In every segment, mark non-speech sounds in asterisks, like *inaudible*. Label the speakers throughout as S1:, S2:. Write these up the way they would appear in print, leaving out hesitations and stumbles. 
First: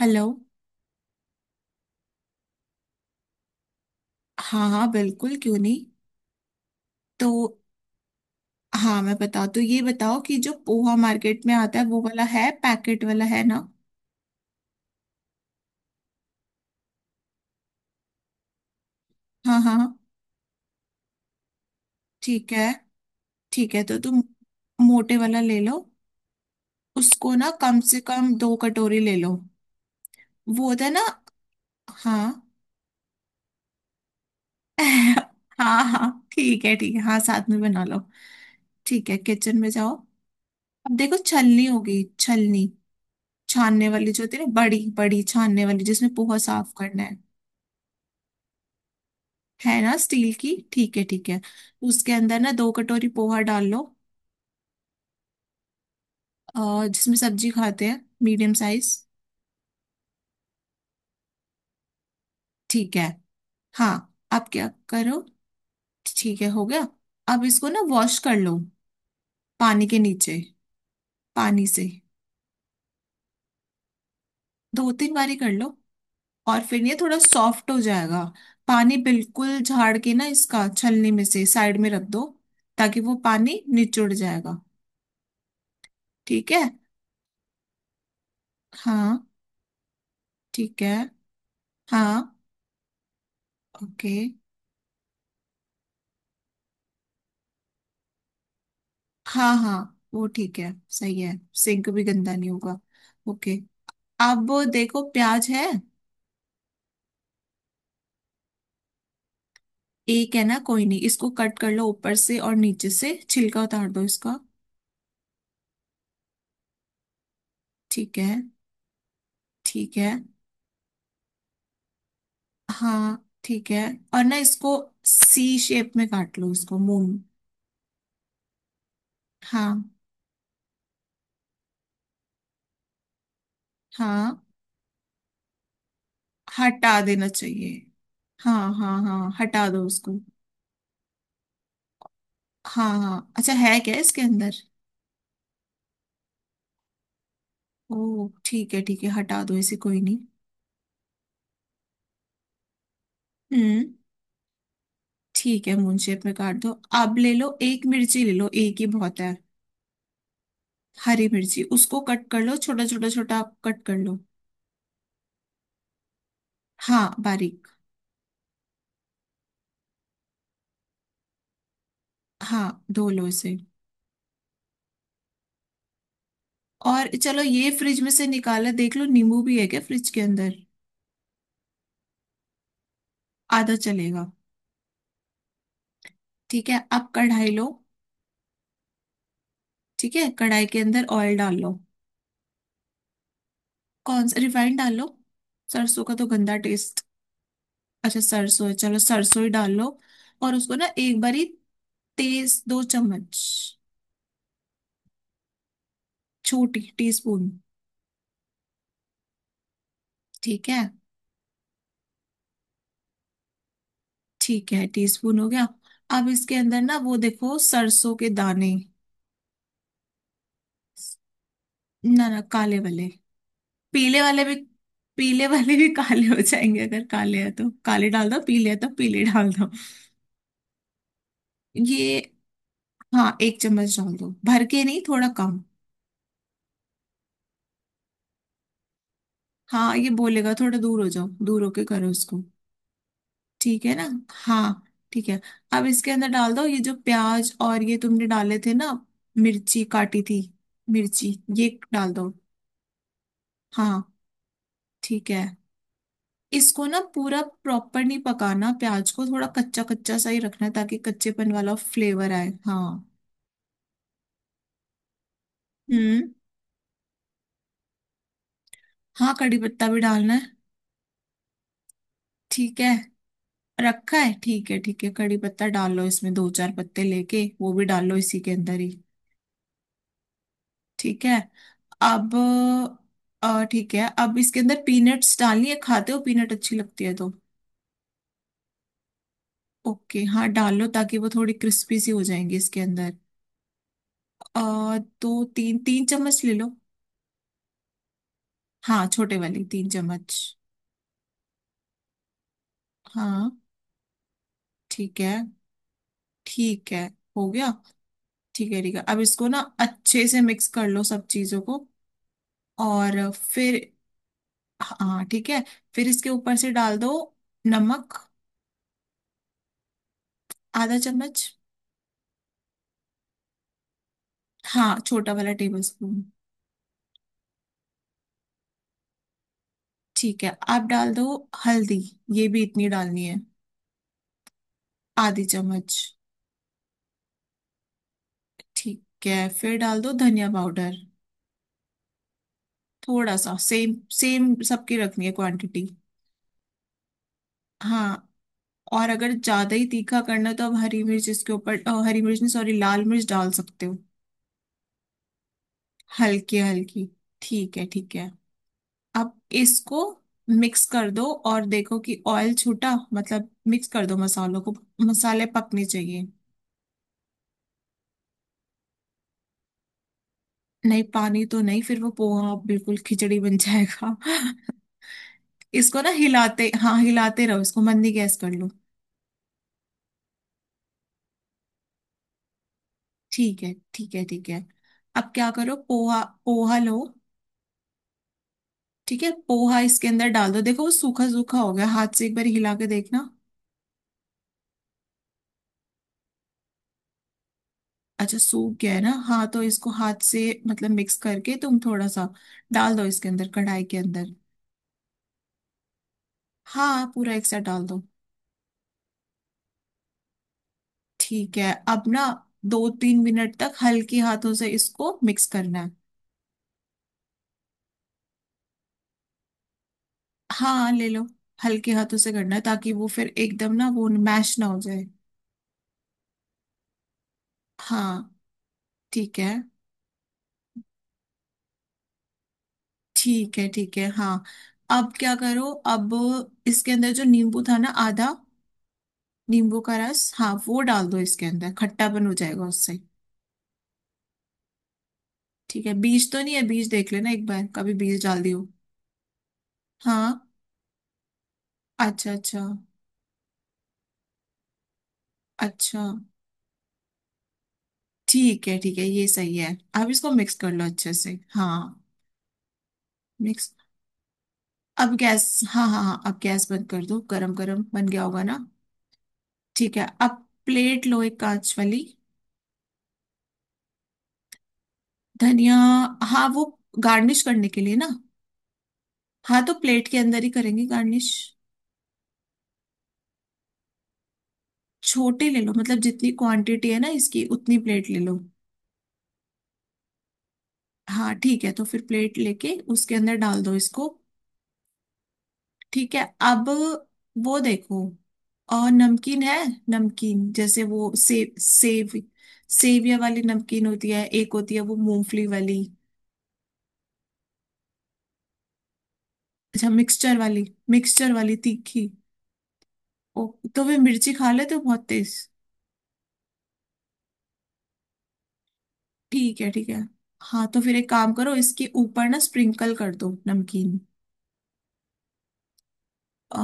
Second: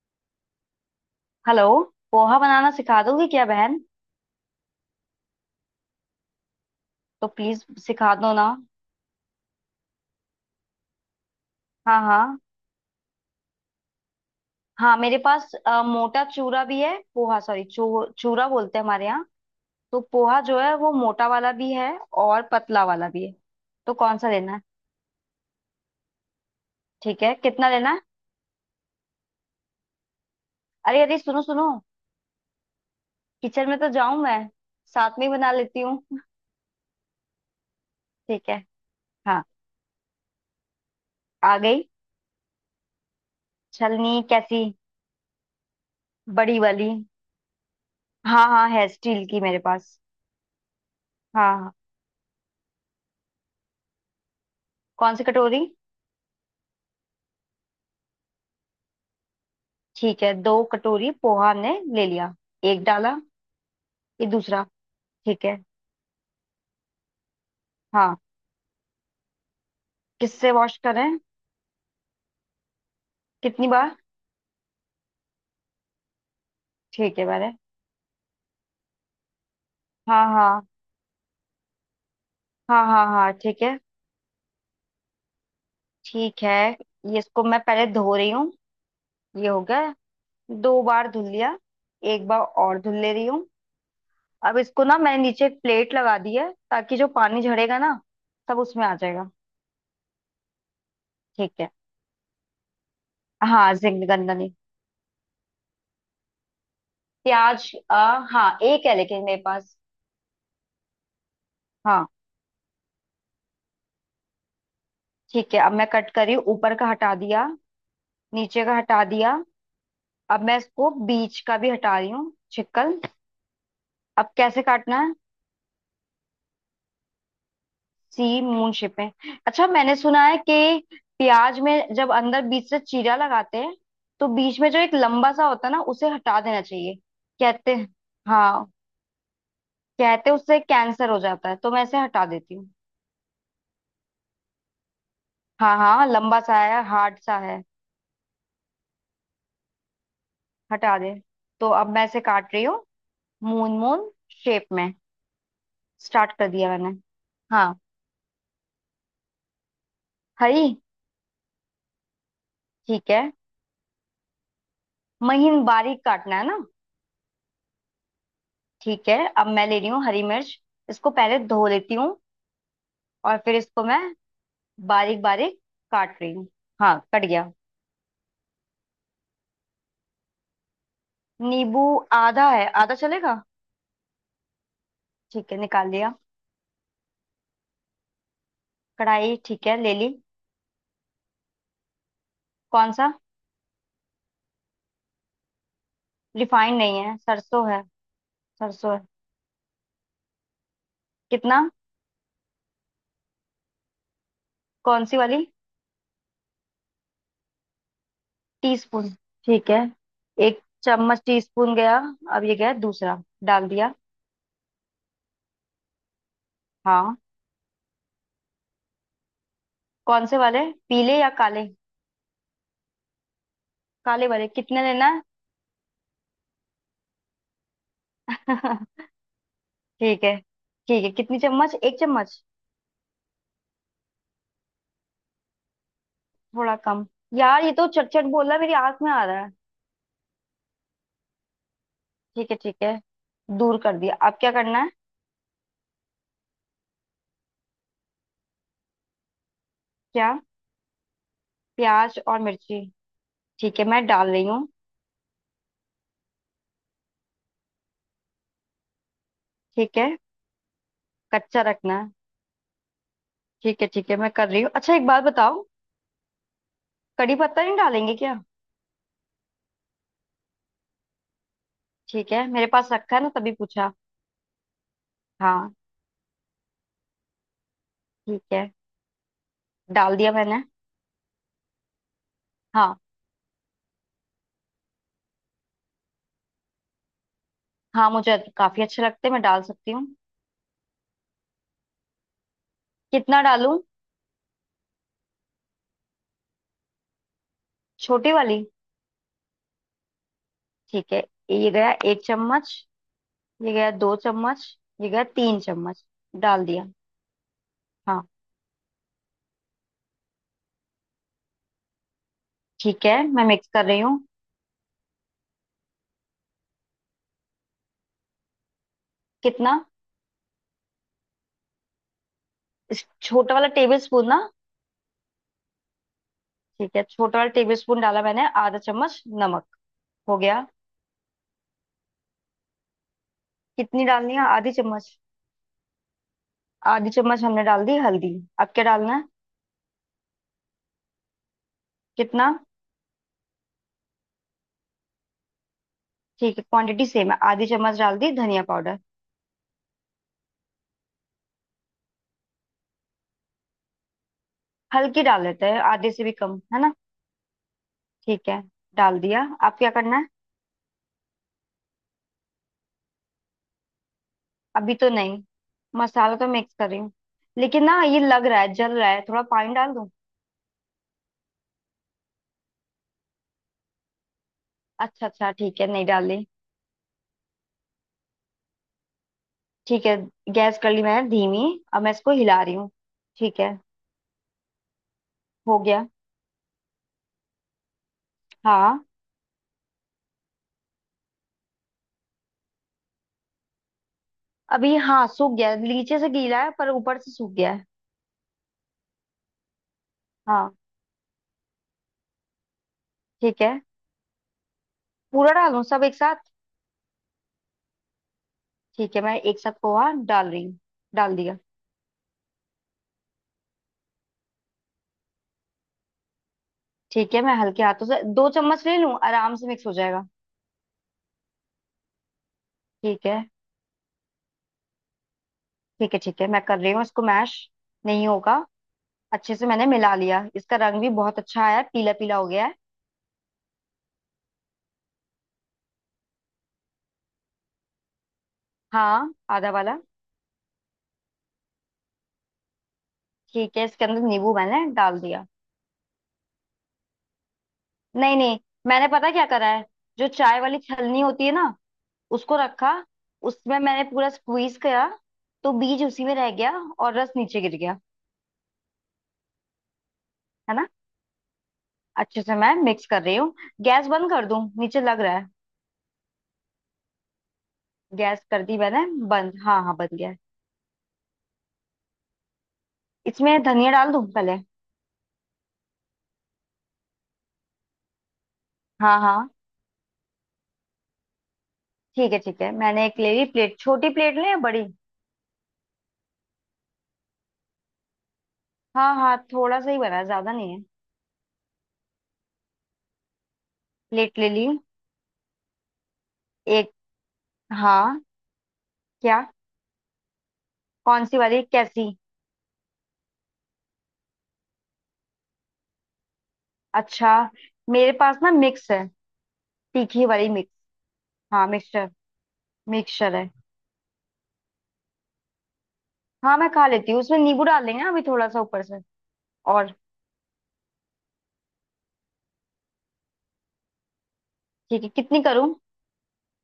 S1: Hello.
S2: Hello. Poha बनाना सिखा दोगे क्या बहन?
S1: हाँ हाँ बिल्कुल, क्यों नहीं।
S2: तो
S1: तो
S2: प्लीज सिखा दो ना।
S1: हाँ, मैं बताओ। तो ये बताओ कि जो पोहा मार्केट में आता है, वो
S2: हाँ
S1: वाला
S2: हाँ।
S1: है, पैकेट वाला, है ना।
S2: हाँ मेरे पास मोटा चूरा भी है, पोहा, सॉरी, चूरा बोलते हैं हमारे यहाँ।
S1: हाँ हाँ हाँ,
S2: तो पोहा जो है वो मोटा वाला भी है और
S1: ठीक है
S2: पतला वाला भी है।
S1: ठीक है।
S2: तो
S1: तो
S2: कौन
S1: तुम
S2: सा लेना है?
S1: मोटे वाला ले लो।
S2: ठीक है,
S1: उसको ना
S2: कितना
S1: कम
S2: लेना
S1: से
S2: है?
S1: कम 2 कटोरी ले लो। वो होता है ना।
S2: अरे अरे सुनो सुनो,
S1: हाँ
S2: किचन में तो जाऊं मैं, साथ में ही
S1: *laughs*
S2: बना लेती
S1: हाँ हाँ
S2: हूँ।
S1: ठीक है ठीक है, हाँ साथ में बना लो।
S2: ठीक है।
S1: ठीक है,
S2: हाँ,
S1: किचन में जाओ। अब देखो
S2: आ
S1: छलनी
S2: गई।
S1: होगी, छलनी छानने वाली जो
S2: छलनी
S1: होती है ना,
S2: कैसी?
S1: बड़ी बड़ी छानने वाली, जिसमें पोहा
S2: बड़ी
S1: साफ
S2: वाली?
S1: करना है।
S2: हाँ हाँ, है स्टील की मेरे
S1: है ना
S2: पास।
S1: स्टील की, ठीक है ठीक है।
S2: हाँ हाँ।
S1: उसके अंदर ना 2 कटोरी पोहा डाल लो।
S2: कौन सी कटोरी?
S1: जिसमें सब्जी खाते हैं, मीडियम साइज।
S2: ठीक है, दो कटोरी पोहा हमने ले लिया। एक
S1: ठीक है।
S2: डाला।
S1: हाँ
S2: ये
S1: अब
S2: दूसरा।
S1: क्या करो।
S2: ठीक है।
S1: ठीक है हो गया। अब इसको ना
S2: हाँ।
S1: वॉश कर लो, पानी के नीचे।
S2: किससे वॉश करें?
S1: पानी से।
S2: कितनी बार?
S1: 2-3 बारी कर लो और फिर ये थोड़ा
S2: ठीक है, मैंने।
S1: सॉफ्ट हो जाएगा। पानी बिल्कुल झाड़ के ना
S2: हाँ
S1: इसका,
S2: हाँ
S1: छलनी में से साइड में रख दो,
S2: हाँ,
S1: ताकि
S2: हाँ
S1: वो
S2: हाँ,
S1: पानी
S2: ठीक है
S1: निचुड़ जाएगा।
S2: ठीक
S1: ठीक
S2: है।
S1: है।
S2: ये इसको मैं पहले धो रही हूँ।
S1: हाँ
S2: ये हो गया।
S1: ठीक
S2: दो
S1: है।
S2: बार धुल लिया। एक
S1: हाँ
S2: बार और धुल ले रही हूँ।
S1: ओके।
S2: अब इसको ना मैंने नीचे एक प्लेट लगा दी है, ताकि जो पानी झड़ेगा ना, सब उसमें आ जाएगा।
S1: हाँ हाँ वो ठीक है, सही है।
S2: ठीक है।
S1: सिंक भी गंदा नहीं होगा। ओके।
S2: हाँ, जिंग गंदा
S1: अब
S2: नहीं।
S1: देखो, प्याज है।
S2: प्याज, हाँ एक है लेकिन मेरे पास।
S1: एक है ना, कोई नहीं, इसको कट कर लो
S2: हाँ,
S1: ऊपर से और नीचे से छिलका उतार दो इसका।
S2: ठीक है। अब मैं कट करी, ऊपर का हटा दिया।
S1: ठीक है।
S2: नीचे का हटा दिया।
S1: ठीक है।
S2: अब मैं इसको बीच का भी हटा रही हूँ, छिकल।
S1: हाँ ठीक है और
S2: अब
S1: ना
S2: कैसे
S1: इसको,
S2: काटना है?
S1: सी शेप में काट लो इसको, मून।
S2: सी मून शेप में। अच्छा
S1: हाँ
S2: मैंने सुना है कि प्याज में जब अंदर बीच से चीरा लगाते हैं, तो
S1: हाँ
S2: बीच में जो एक लंबा सा होता है ना, उसे हटा देना
S1: हटा
S2: चाहिए,
S1: देना चाहिए।
S2: कहते हैं।
S1: हाँ
S2: हाँ।
S1: हाँ हाँ हटा दो उसको।
S2: कहते हैं उससे कैंसर हो जाता है, तो मैं इसे हटा देती हूँ।
S1: हाँ हाँ अच्छा है क्या इसके अंदर।
S2: हाँ हाँ, लंबा सा है, हार्ड सा है।
S1: ओ ठीक है ठीक है, हटा दो इसे, कोई नहीं।
S2: हटा दे। तो अब मैं इसे काट रही हूँ, मून
S1: हम्म।
S2: मून शेप में।
S1: ठीक है मून शेप में
S2: स्टार्ट कर
S1: काट
S2: दिया
S1: दो।
S2: मैंने।
S1: अब ले लो
S2: हाँ।
S1: एक मिर्ची, ले लो, एक ही बहुत है।
S2: हरी।
S1: हरी मिर्ची, उसको कट कर लो छोटा छोटा
S2: ठीक है।
S1: छोटा, कट कर लो।
S2: महीन बारीक काटना है ना?
S1: हाँ बारीक।
S2: ठीक है, अब मैं ले रही हूँ हरी मिर्च। इसको पहले धो लेती हूँ।
S1: हाँ धो लो
S2: और फिर
S1: इसे।
S2: इसको मैं बारीक बारीक काट रही हूँ। हाँ,
S1: और
S2: कट
S1: चलो
S2: गया।
S1: ये फ्रिज में से निकाला, देख लो नींबू भी है क्या फ्रिज के अंदर।
S2: नींबू? आधा है, आधा चलेगा?
S1: आधा चलेगा।
S2: ठीक है, निकाल लिया।
S1: ठीक है अब कढ़ाई लो।
S2: कढ़ाई? ठीक है, ले ली।
S1: ठीक है, कढ़ाई के अंदर ऑयल डाल लो।
S2: कौन सा?
S1: कौन सा, रिफाइंड डाल लो। सरसों का तो गंदा
S2: रिफाइंड नहीं
S1: टेस्ट।
S2: है, सरसों है।
S1: अच्छा सरसों है,
S2: सरसों
S1: चलो
S2: है।
S1: सरसों ही डाल लो। और उसको ना एक बारी,
S2: कितना?
S1: तेज, 2 चम्मच।
S2: कौन सी वाली?
S1: छोटी टीस्पून।
S2: टीस्पून। ठीक है, एक
S1: ठीक है
S2: चम्मच टीस्पून गया। अब ये गया दूसरा डाल दिया।
S1: ठीक है, टीस्पून हो गया। अब इसके अंदर ना वो
S2: हाँ।
S1: देखो, सरसों के दाने।
S2: कौन से वाले? पीले या काले?
S1: ना ना, काले वाले। पीले
S2: काले
S1: वाले
S2: वाले
S1: भी।
S2: कितने लेना?
S1: पीले वाले भी काले हो जाएंगे, अगर काले है तो काले डाल दो, पीले है
S2: है।
S1: तो
S2: *laughs*
S1: पीले डाल दो।
S2: ठीक है। ठीक है, कितनी चम्मच? एक
S1: ये।
S2: चम्मच?
S1: हाँ 1 चम्मच डाल दो, भर के नहीं, थोड़ा कम।
S2: थोड़ा कम। यार ये तो चट चट बोल रहा है, मेरी आंख में आ रहा है।
S1: हाँ ये बोलेगा, थोड़ा दूर हो जाओ, दूर होके करो इसको।
S2: ठीक है ठीक है, दूर
S1: ठीक है
S2: कर
S1: ना।
S2: दिया, अब क्या
S1: हाँ
S2: करना है?
S1: ठीक है। अब इसके अंदर डाल दो ये, जो प्याज और ये तुमने डाले थे ना, मिर्ची काटी
S2: क्या?
S1: थी, मिर्ची, ये डाल
S2: प्याज
S1: दो।
S2: और मिर्ची? ठीक है,
S1: हाँ
S2: मैं डाल रही हूँ।
S1: ठीक है। इसको ना पूरा प्रॉपर नहीं पकाना, प्याज को थोड़ा कच्चा
S2: ठीक है।
S1: कच्चा सा ही रखना है, ताकि कच्चेपन
S2: कच्चा
S1: वाला
S2: रखना है।
S1: फ्लेवर आए। हाँ।
S2: ठीक है ठीक है, मैं कर रही हूँ। अच्छा एक बात बताओ,
S1: हम्म।
S2: कड़ी पत्ता नहीं डालेंगे क्या?
S1: हाँ कड़ी पत्ता भी डालना है।
S2: ठीक है, मेरे
S1: ठीक है,
S2: पास रखा है ना तभी पूछा।
S1: रखा है ठीक है ठीक है, कड़ी पत्ता
S2: हाँ,
S1: डाल लो इसमें, 2-4 पत्ते लेके वो भी डाल लो इसी
S2: ठीक
S1: के
S2: है।
S1: अंदर ही।
S2: डाल दिया मैंने।
S1: ठीक है। अब
S2: हाँ।
S1: ठीक है, अब इसके अंदर पीनट्स डालनी है, खाते हो पीनट, अच्छी लगती है तो।
S2: हाँ मुझे काफी अच्छे लगते हैं, मैं डाल सकती हूँ।
S1: ओके हाँ डाल लो, ताकि वो थोड़ी क्रिस्पी सी हो जाएंगी इसके अंदर।
S2: कितना डालूं?
S1: अ, दो तीन तीन चम्मच ले लो।
S2: छोटी वाली?
S1: हाँ छोटे वाली 3 चम्मच।
S2: ठीक है, ये गया एक चम्मच।
S1: हाँ
S2: ये गया दो चम्मच। ये
S1: ठीक
S2: गया
S1: है
S2: तीन चम्मच। डाल दिया।
S1: ठीक है, हो गया।
S2: हाँ।
S1: ठीक है ठीक है, अब इसको ना अच्छे से मिक्स कर लो सब चीजों को,
S2: ठीक है,
S1: और
S2: मैं मिक्स
S1: फिर।
S2: कर रही हूँ।
S1: हाँ ठीक है। फिर इसके ऊपर से डाल दो नमक,
S2: कितना?
S1: आधा चम्मच।
S2: इस छोटा वाला टेबल स्पून ना?
S1: हाँ छोटा वाला टेबल स्पून।
S2: ठीक है, छोटा वाला टेबल स्पून डाला मैंने आधा चम्मच नमक। हो
S1: ठीक है,
S2: गया।
S1: अब डाल दो हल्दी, ये भी इतनी डालनी है,
S2: कितनी डालनी है, आधी चम्मच?
S1: आधी चम्मच।
S2: आधी चम्मच हमने डाल दी हल्दी। अब क्या डालना है?
S1: ठीक है, फिर डाल दो धनिया पाउडर।
S2: कितना?
S1: थोड़ा सा, सेम सेम सबकी रखनी है क्वांटिटी।
S2: ठीक है, क्वांटिटी सेम है, आधी चम्मच डाल
S1: हाँ
S2: दी धनिया पाउडर।
S1: और अगर ज्यादा ही तीखा करना है, तो आप हरी मिर्च इसके ऊपर हरी मिर्च नहीं, सॉरी, लाल मिर्च डाल सकते हो।
S2: हल्की डाल लेते हैं, आधे से भी कम
S1: हल्की
S2: है ना?
S1: हल्की। ठीक है ठीक है।
S2: ठीक है, डाल
S1: अब
S2: दिया, अब क्या
S1: इसको
S2: करना है?
S1: मिक्स कर दो, और देखो कि ऑयल छूटा, मतलब मिक्स कर दो मसालों को,
S2: अभी तो नहीं।
S1: मसाले पकने चाहिए।
S2: मसाला तो मिक्स कर रही हूँ, लेकिन ना ये लग रहा है जल रहा है, थोड़ा पानी डाल दूं?
S1: नहीं, पानी तो नहीं, फिर वो पोहा बिल्कुल खिचड़ी बन जाएगा *laughs*
S2: अच्छा अच्छा, ठीक है,
S1: इसको
S2: नहीं
S1: ना
S2: डाली।
S1: हिलाते, हाँ हिलाते रहो इसको, मंदी गैस कर लो।
S2: ठीक है, गैस कर ली मैंने धीमी, अब मैं इसको हिला रही हूँ। ठीक
S1: ठीक है
S2: है।
S1: ठीक है ठीक है। अब क्या करो,
S2: हो गया।
S1: पोहा पोहा लो।
S2: हाँ।
S1: ठीक है पोहा इसके अंदर डाल दो, देखो वो सूखा सूखा हो गया, हाथ से एक बार हिला के देखना।
S2: अभी, हाँ सूख गया, नीचे से गीला है पर ऊपर से सूख गया है।
S1: अच्छा सूख गया है ना, हाँ तो इसको हाथ से
S2: हाँ।
S1: मतलब मिक्स करके तुम थोड़ा सा डाल दो इसके अंदर,
S2: ठीक है।
S1: कढ़ाई के अंदर।
S2: पूरा डालूं सब एक साथ?
S1: हाँ पूरा एक साथ डाल दो।
S2: ठीक है, मैं एक साथ पोहा डाल रही हूँ। डाल
S1: ठीक
S2: दिया।
S1: है, अब ना 2-3 मिनट तक हल्के हाथों से इसको मिक्स करना है।
S2: ठीक है मैं हल्के हाथों से दो चम्मच ले लूं, आराम से मिक्स हो जाएगा।
S1: हाँ ले लो। हल्के हाथों से करना है, ताकि वो
S2: ठीक
S1: फिर
S2: है।
S1: एकदम ना, वो मैश ना हो जाए।
S2: ठीक है ठीक है मैं कर रही हूँ, इसको मैश नहीं
S1: हाँ
S2: होगा।
S1: ठीक है
S2: अच्छे से मैंने मिला लिया, इसका रंग भी बहुत अच्छा आया, पीला पीला हो गया है।
S1: ठीक है। ठीक है। हाँ अब क्या करो। अब इसके अंदर जो नींबू था ना, आधा,
S2: हाँ आधा
S1: नींबू का
S2: वाला।
S1: रस, हाँ वो डाल दो इसके अंदर, खट्टापन हो जाएगा उससे।
S2: ठीक है, इसके अंदर नींबू मैंने डाल दिया।
S1: ठीक है बीज तो नहीं है, बीज देख लेना एक बार, कभी बीज
S2: नहीं
S1: डाल
S2: नहीं।
S1: दियो।
S2: मैंने पता क्या करा है, जो
S1: हाँ।
S2: चाय वाली छलनी होती है ना,
S1: अच्छा
S2: उसको
S1: अच्छा।
S2: रखा, उसमें मैंने पूरा स्क्वीज करा, तो
S1: अच्छा।
S2: बीज उसी में रह गया और रस नीचे गिर गया।
S1: ठीक है ठीक है, ये सही है। अब इसको मिक्स कर
S2: है
S1: लो
S2: ना?
S1: अच्छे से, हाँ।
S2: अच्छे से मैं मिक्स कर रही हूँ।
S1: मिक्स।
S2: गैस बंद कर दूं, नीचे
S1: अब
S2: लग रहा
S1: गैस,
S2: है।
S1: हाँ हाँ हाँ, अब गैस बंद कर दो, गरम गरम बन गया होगा
S2: गैस
S1: ना।
S2: कर दी मैंने बंद। हाँ
S1: ठीक
S2: हाँ,
S1: है,
S2: बन गया है।
S1: अब प्लेट लो, एक कांच वाली।
S2: इसमें धनिया डाल दूं पहले?
S1: धनिया। हाँ वो, गार्निश करने के लिए ना।
S2: हाँ हाँ।
S1: हाँ तो प्लेट के अंदर ही करेंगे गार्निश।
S2: ठीक है ठीक है, मैंने एक ले ली प्लेट, छोटी प्लेट ले या बड़ी?
S1: छोटे ले लो, मतलब जितनी क्वांटिटी है ना इसकी, उतनी प्लेट ले लो।
S2: हाँ हाँ, थोड़ा सा ही बना है, ज्यादा नहीं है।
S1: हाँ ठीक है, तो फिर प्लेट लेके उसके अंदर डाल दो इसको।
S2: प्लेट ले ली।
S1: ठीक है। अब
S2: एक।
S1: वो देखो,
S2: हाँ।
S1: और
S2: क्या?
S1: नमकीन है, नमकीन जैसे वो
S2: कौन सी
S1: सेव,
S2: वाली, कैसी?
S1: सेव सेविया वाली नमकीन होती है, एक होती है वो मूंगफली वाली।
S2: अच्छा, मेरे पास ना मिक्स है।
S1: अच्छा
S2: तीखी
S1: मिक्सचर
S2: वाली
S1: वाली।
S2: मिक्स।
S1: मिक्सचर वाली
S2: हाँ,
S1: तीखी।
S2: मिक्सचर। मिक्सचर
S1: ओ
S2: है।
S1: तो वे मिर्ची खा लेते हो, बहुत तेज।
S2: हाँ मैं खा लेती हूँ, उसमें नींबू डाल देंगे ना अभी थोड़ा सा ऊपर से।
S1: ठीक है ठीक
S2: और?
S1: है। हाँ तो फिर एक काम करो, इसके ऊपर ना स्प्रिंकल कर दो नमकीन।
S2: ठीक है, कितनी करूँ?
S1: अ,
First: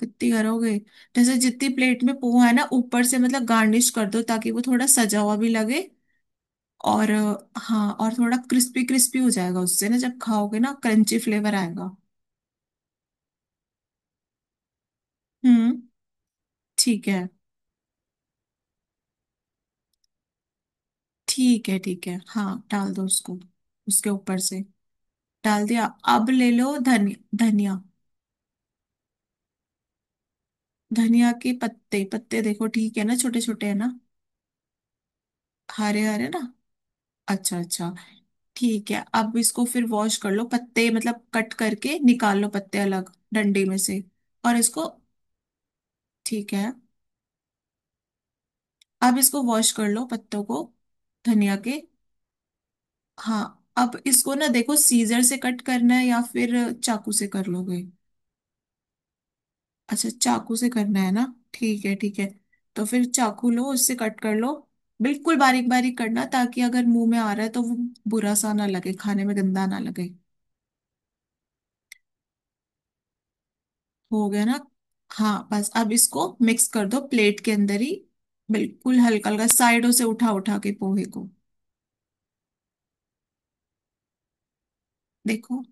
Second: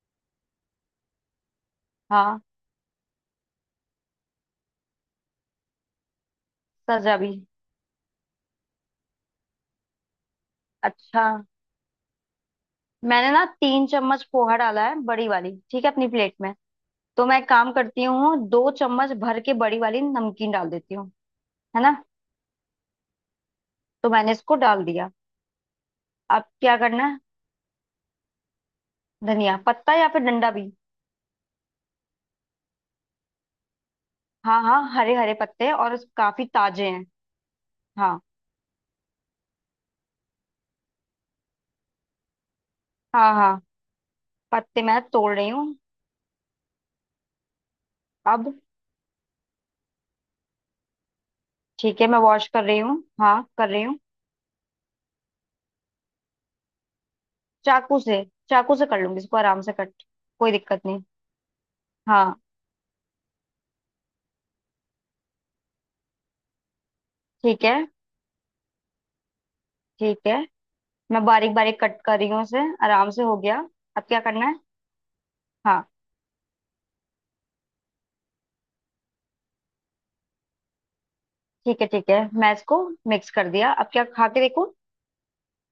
S1: कितनी करोगे, जैसे जितनी प्लेट में
S2: हाँ,
S1: पोहा है ना, ऊपर से मतलब गार्निश कर दो, ताकि वो थोड़ा सजा हुआ भी लगे। और
S2: सजा भी।
S1: हाँ, और थोड़ा क्रिस्पी क्रिस्पी हो जाएगा उससे ना, जब खाओगे ना क्रंची
S2: अच्छा।
S1: फ्लेवर आएगा।
S2: मैंने ना तीन चम्मच पोहा डाला है बड़ी वाली,
S1: हम्म।
S2: ठीक है, अपनी प्लेट में।
S1: ठीक
S2: तो
S1: है
S2: मैं एक काम करती हूँ, दो चम्मच भर के बड़ी वाली नमकीन डाल देती हूँ।
S1: ठीक है
S2: है ना?
S1: ठीक है, हाँ डाल दो उसको, उसके
S2: तो मैंने
S1: ऊपर
S2: इसको
S1: से।
S2: डाल दिया।
S1: डाल दिया। अब
S2: अब
S1: ले
S2: क्या
S1: लो
S2: करना
S1: धनिया,
S2: है?
S1: धनिया,
S2: धनिया पत्ता या फिर डंडा भी?
S1: धनिया के पत्ते, पत्ते देखो, ठीक है ना, छोटे छोटे है ना।
S2: हाँ हाँ, हरे हरे पत्ते हैं और
S1: हरे हरे ना,
S2: काफी ताजे हैं।
S1: अच्छा अच्छा।
S2: हाँ।
S1: ठीक है अब इसको फिर वॉश कर लो, पत्ते मतलब कट करके निकाल लो पत्ते, अलग
S2: हाँ हाँ।
S1: डंडे में से, और
S2: पत्ते
S1: इसको।
S2: मैं तोड़ रही हूँ।
S1: ठीक है।
S2: अब?
S1: अब इसको वॉश कर लो पत्तों को, धनिया के।
S2: ठीक है, मैं वॉश कर रही हूँ,
S1: हाँ
S2: हाँ कर रही
S1: अब
S2: हूँ।
S1: इसको ना देखो, सीजर से कट करना है या फिर चाकू से कर लोगे।
S2: चाकू से। चाकू से कर लूंगी इसको, आराम से कट,
S1: अच्छा
S2: कोई
S1: चाकू से
S2: दिक्कत
S1: करना
S2: नहीं।
S1: है ना, ठीक है ठीक है।
S2: हाँ।
S1: तो फिर चाकू लो उससे कट कर लो, बिल्कुल बारीक बारीक करना, ताकि अगर मुंह में आ रहा है तो
S2: ठीक है
S1: वो बुरा सा ना लगे, खाने में गंदा ना लगे।
S2: ठीक है, मैं बारीक बारीक कट कर रही हूँ उसे, आराम से हो गया। अब क्या
S1: हो गया
S2: करना है?
S1: ना, हाँ बस,
S2: हाँ।
S1: अब इसको मिक्स कर दो, प्लेट के अंदर ही, बिल्कुल हल्का हल्का, साइडों से उठा उठा के पोहे को।
S2: ठीक है ठीक है, मैं इसको मिक्स कर दिया, अब क्या खा के देखूँ?
S1: देखो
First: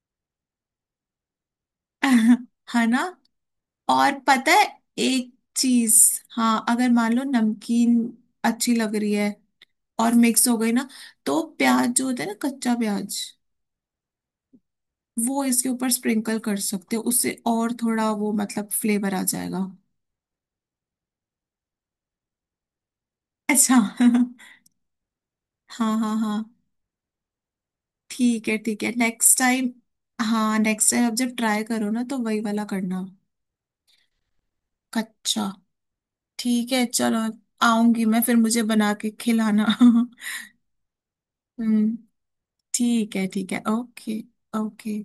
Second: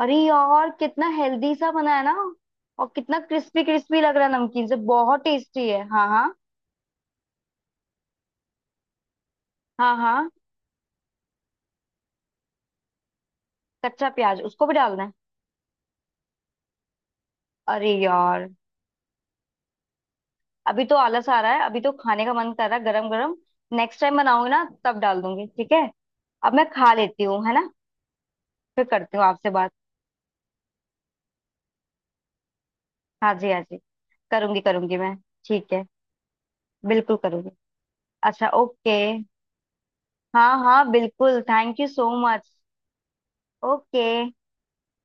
S2: अरे यार कितना हेल्दी सा बना है ना!
S1: *laughs* है
S2: और
S1: ना।
S2: कितना क्रिस्पी क्रिस्पी लग
S1: और
S2: रहा है,
S1: पता है
S2: नमकीन से बहुत
S1: एक
S2: टेस्टी है।
S1: चीज,
S2: हाँ हाँ।
S1: हाँ, अगर मान लो नमकीन अच्छी लग रही है,
S2: हाँ
S1: और
S2: हाँ,
S1: मिक्स हो गई ना, तो प्याज जो होता है ना, कच्चा प्याज,
S2: कच्चा प्याज उसको भी डालना है?
S1: वो इसके ऊपर स्प्रिंकल कर सकते हो उससे, और
S2: अरे
S1: थोड़ा वो
S2: यार,
S1: मतलब फ्लेवर आ जाएगा।
S2: अभी तो आलस आ रहा है, अभी तो खाने का मन कर रहा है गरम गरम।
S1: अच्छा
S2: नेक्स्ट टाइम
S1: *laughs*
S2: बनाऊंगी ना तब डाल दूंगी, ठीक है?
S1: हाँ हाँ हाँ
S2: अब मैं खा लेती हूँ, है ना?
S1: ठीक है ठीक
S2: फिर
S1: है,
S2: करती हूँ
S1: नेक्स्ट
S2: आपसे
S1: टाइम।
S2: बात।
S1: हाँ नेक्स्ट टाइम अब जब ट्राई करो ना, तो वही वाला करना,
S2: हाँ जी, हाँ जी, करूंगी करूंगी मैं।
S1: कच्चा।
S2: ठीक है,
S1: ठीक है
S2: बिल्कुल
S1: चलो,
S2: करूंगी।
S1: आऊंगी मैं, फिर
S2: अच्छा,
S1: मुझे
S2: ओके।
S1: बना के खिलाना *laughs*
S2: हाँ हाँ, बिल्कुल, thank you
S1: hmm.
S2: So much.
S1: ठीक है ठीक है, ओके।
S2: ओके।
S1: ओके।